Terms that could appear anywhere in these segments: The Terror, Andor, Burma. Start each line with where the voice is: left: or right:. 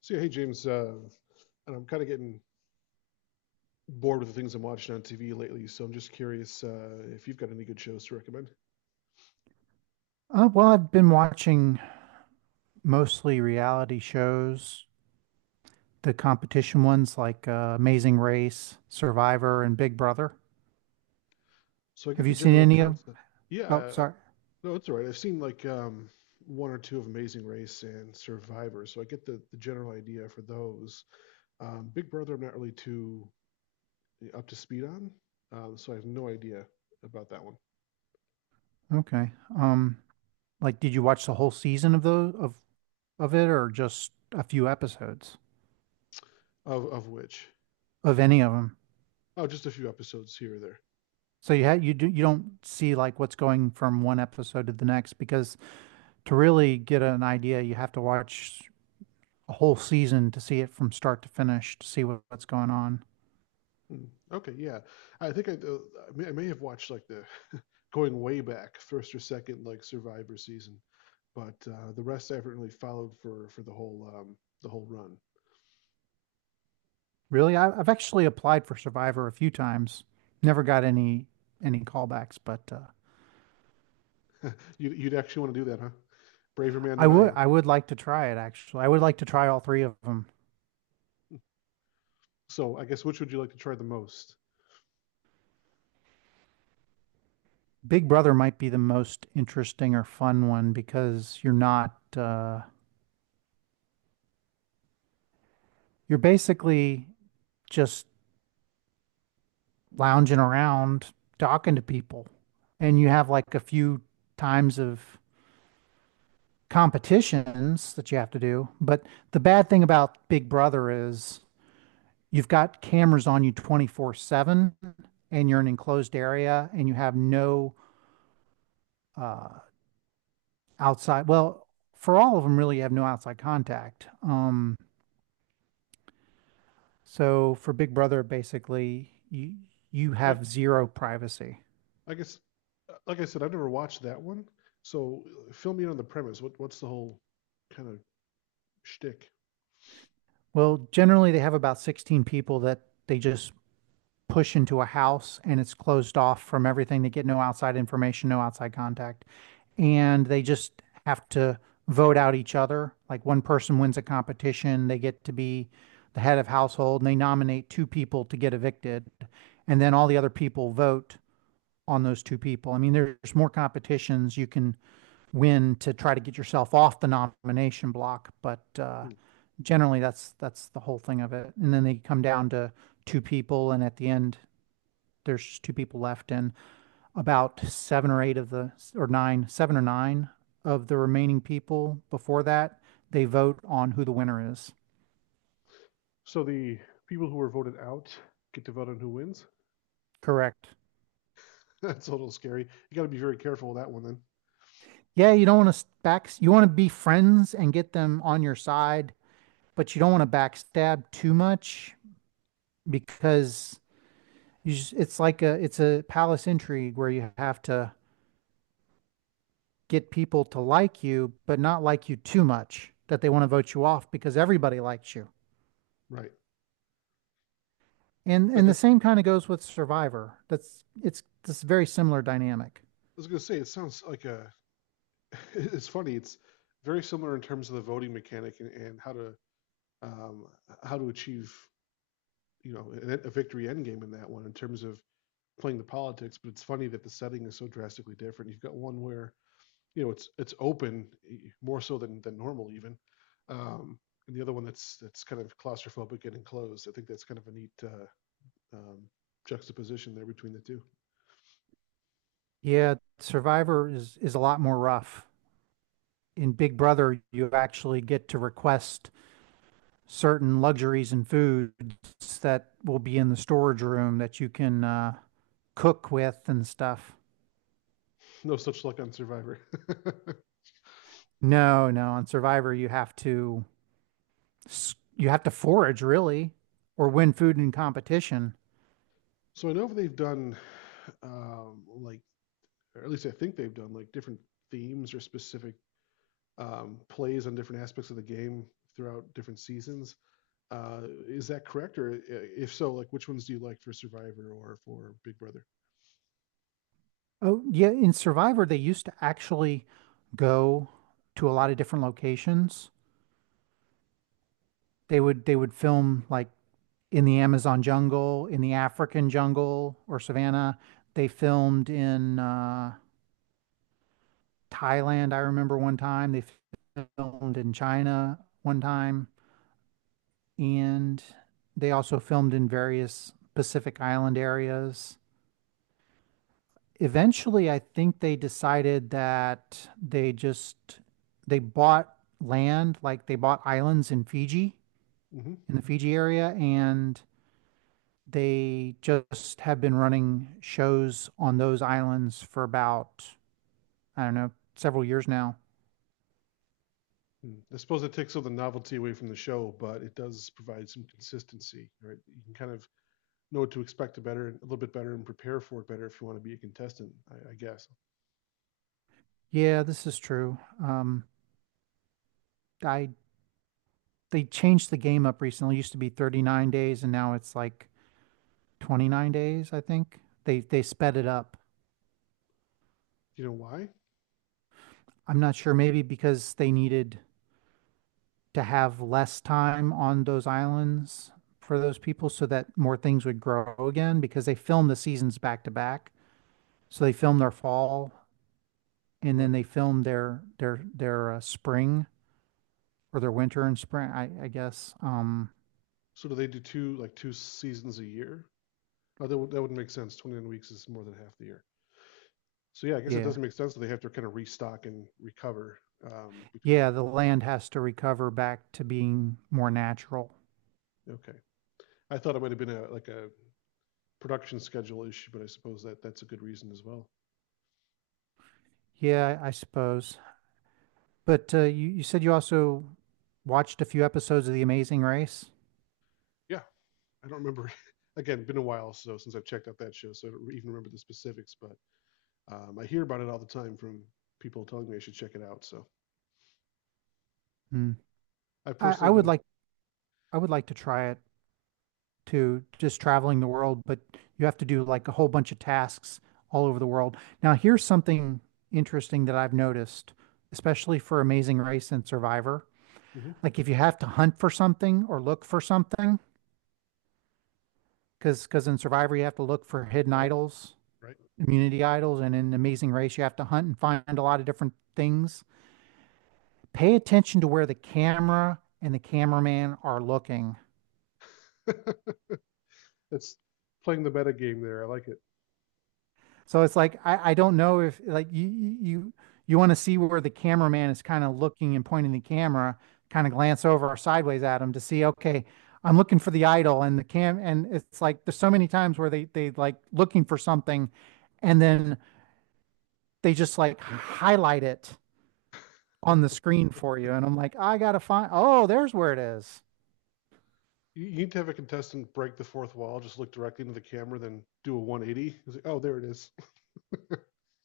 left: So yeah, hey, James, and I'm kind of getting bored with the things I'm watching on TV lately, so I'm just curious if you've got any good shows to recommend.
right: Well, I've been watching mostly reality shows, the competition ones like Amazing Race, Survivor, and Big Brother.
left: So I get
right: Have
left: the
right: you seen
left: general
right: any of?
left: concept. Yeah,
right: Oh, sorry.
left: no, it's all right. I've seen like one or two of Amazing Race and Survivor, so I get the general idea for those. Big Brother, I'm not really too up to speed on, so I have no idea about that one.
right: Okay. Um, like, did you watch the whole season of those of it, or just a few episodes
left: Of which,
right: of any of them?
left: oh, just a few episodes here or there.
right: So you had you do you don't see like what's going from one episode to the next, because to really get an idea, you have to watch a whole season to see it from start to finish to see what's going on.
left: Mm, okay, yeah. I think I may have watched like the going way back first or second like Survivor season, but the rest I haven't really followed for the whole run.
right: Really? I've actually applied for Survivor a few times. Never got any callbacks, but
left: You'd actually want to do that, huh? Braver man
right: I
left: than I
right: would
left: am.
right: I would like to try it actually. I would like to try all three of them.
left: So I guess which would you like to try the most?
right: Big Brother might be the most interesting or fun one because you're not you're basically just lounging around talking to people, and you have like a few times of competitions that you have to do. But the bad thing about Big Brother is you've got cameras on you 24/7, and you're in an enclosed area and you have no uh, outside well for all of them really you have no outside contact, so for Big Brother basically you
left: Like
right: have zero privacy.
left: I guess, like I said, I've never watched that one. So fill me in on the premise. What's the whole kind of shtick?
right: Well, generally they have about 16 people that they just push into a house, and it's closed off from everything. They get no outside information, no outside contact. And they just have to vote out each other. Like, one person wins a competition, they get to be the head of household and they nominate two people to get evicted. And then all the other people vote on those two people. I mean, there's more competitions you can win to try to get yourself off the nomination block, but
left: Hmm.
right: generally that's the whole thing of it. And then they come down to two people, and at the end, there's two people left and about seven or eight of seven or nine of the remaining people before that, they vote on who the winner is.
left: So the people who were voted out get to vote on who wins.
right: Correct.
left: That's a little scary. You got to be very careful with that one then.
right: Yeah, you don't want to back you want to be friends and get them on your side, but you don't want to backstab too much, because it's like a it's a palace intrigue where you have to get people to like you but not like you too much that they want to vote you off because everybody likes you.
left: Right.
right: And
left: Like
right: and the
left: I
right: same kind of goes with Survivor. That's It's this very similar dynamic.
left: was going to say, it sounds like a, it's funny. It's very similar in terms of the voting mechanic and how to, um, achieve, a victory end game in that one in terms of playing the politics. But it's funny that the setting is so drastically different. You've got one where, it's open more so than normal even. Um, and the other one that's kind of claustrophobic and enclosed. I think that's kind of a neatum, juxtaposition there between the two.
right: Yeah, Survivor is a lot more rough. In Big Brother, you actually get to request certain luxuries and foods that will be in the storage room that you can cook with and stuff.
left: No such luck on Survivor.
right: No, no, on Survivor you have to you have to forage really, or win food in competition.
left: So I know they've done, like, or at least I think they've done like different themes or specific plays on different aspects of the game throughout different seasons. Uh, is that correct, or if so, like which ones do you like for Survivor or for Big Brother?
right: Oh, yeah. In Survivor, they used to actually go to a lot of different locations. They would film like in the Amazon jungle, in the African jungle or savannah. They filmed in Thailand, I remember one time. They filmed in China one time, and they also filmed in various Pacific Island areas. Eventually I think they decided that they bought land, like they bought islands in Fiji,
left: Mm-hmm.
right: in the Fiji area, and they just have been running shows on those islands for about, I don't know, several years now.
left: I suppose it takes all the novelty away from the show, but it does provide some consistency, right? You can kind of know what to expect a little bit better, and prepare for it better if you want to be a contestant. I guess.
right: Yeah, this is true. I They changed the game up recently. It used to be 39 days and now it's like 29 days, I think. They sped it up.
left: You know why?
right: I'm not sure, maybe because they needed to have less time on those islands for those people so that more things would grow again, because they film the seasons back to back. So they film their fall and then
left: Right.
right: they film their spring, or their winter and spring, I guess.
left: So do they do two seasons a year? Oh, that would make sense. 29 weeks is more than half the year. So yeah, I guess it
right: Yeah.
left: doesn't make sense that they have to kind of restock and recover between each.
right: Yeah, the land has to recover back to being more natural.
left: Okay. I thought it might have been a like a production schedule issue, but I suppose that that's a good reason as well.
right: Yeah, I suppose. But you said you also watched a few episodes of The Amazing Race.
left: Yeah, I don't remember. Again, been a while so since I've checked out that show, so I don't even remember the specifics. But I hear about it all the time from people telling me I should check it out. So
right: Hmm.
left: I've
right: I, I
left: personally
right: would
left: been.
right: like I would like to try it, to just traveling the world, but you have to do like a whole bunch of tasks all over the world. Now, here's something interesting that I've noticed, especially for Amazing Race and Survivor.
left: Mhm,
right: Like if you have to hunt for something or look for something, because in Survivor you have to look for hidden
left: right,
right: idols,
left: right.
right: immunity idols, and in Amazing Race you have to hunt and find a lot of different things. Pay attention to where the camera and the cameraman are looking.
left: It's playing the meta game there. I like it.
right: So it's like, I don't know, if like want to see where the cameraman is kind of looking and pointing the camera, kind of glance over or sideways at him to see, okay, I'm looking for the idol and the cam and it's like there's so many times where they like looking for something and then they just like highlight it on the screen for you and I'm like, I gotta find, oh, there's where it is.
left: You need to have a contestant break the fourth wall, just look directly into the camera, then do a 180. It's like, oh, there it is.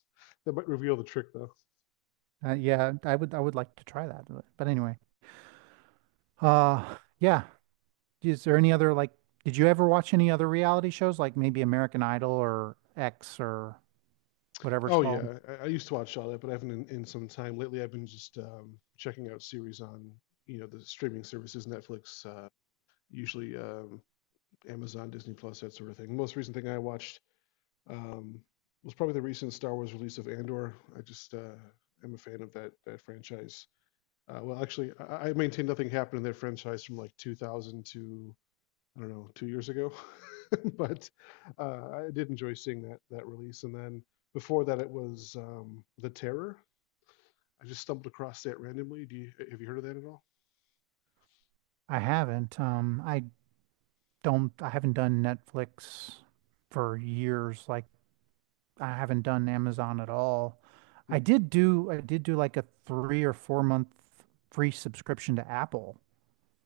left: That might reveal the trick, though.
right: Yeah, I would like to try that. But anyway. Uh yeah, Is there any other, like did you ever watch any other reality shows like maybe American Idol or X or whatever it's
left: Oh
right: called?
left: yeah, I used to watch all that, but I haven't in some time. Lately, I've been just checking out series on the streaming services, Netflix, usually Amazon, Disney Plus, that sort of thing. The most recent thing I watched um, was probably the recent Star Wars release of Andor. I just am a fan of that franchise. Well, actually, I maintain nothing happened in that franchise from like 2000 to I don't know 2 years ago, but I did enjoy seeing that release. And then before that, it was The Terror. I just stumbled across that randomly. Do you Have you heard of that at all?
right: I haven't. I don't I haven't done Netflix for years. Like I haven't done Amazon at all.
left: Hmm.
right: I did do like a 3 or 4 month free subscription to Apple.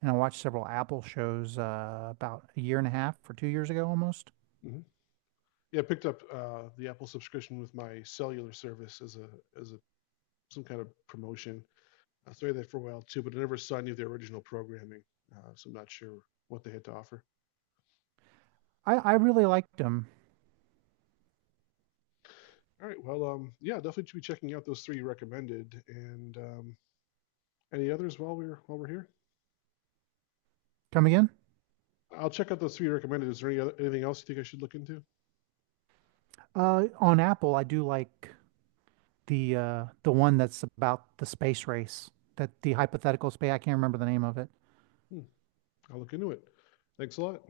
right: And I watched several Apple shows about a year and a half or 2 years ago almost.
left: Mm-hmm. Yeah, I picked up the Apple subscription with my cellular service as a as a some kind of promotion. I was that for a while too, but I never saw any of their original programming, so I'm not sure what they had to offer.
right: I really liked them.
left: All right, well, yeah, definitely should be checking out those three you recommended, and any others while we're here.
right: Come again?
left: I'll check out those three you recommended. Is there anything else you think I should look into?
right: On Apple, I do like the one that's about the space race. That the hypothetical space. I can't remember the name of it.
left: Hmm, I'll look into it. Thanks a lot.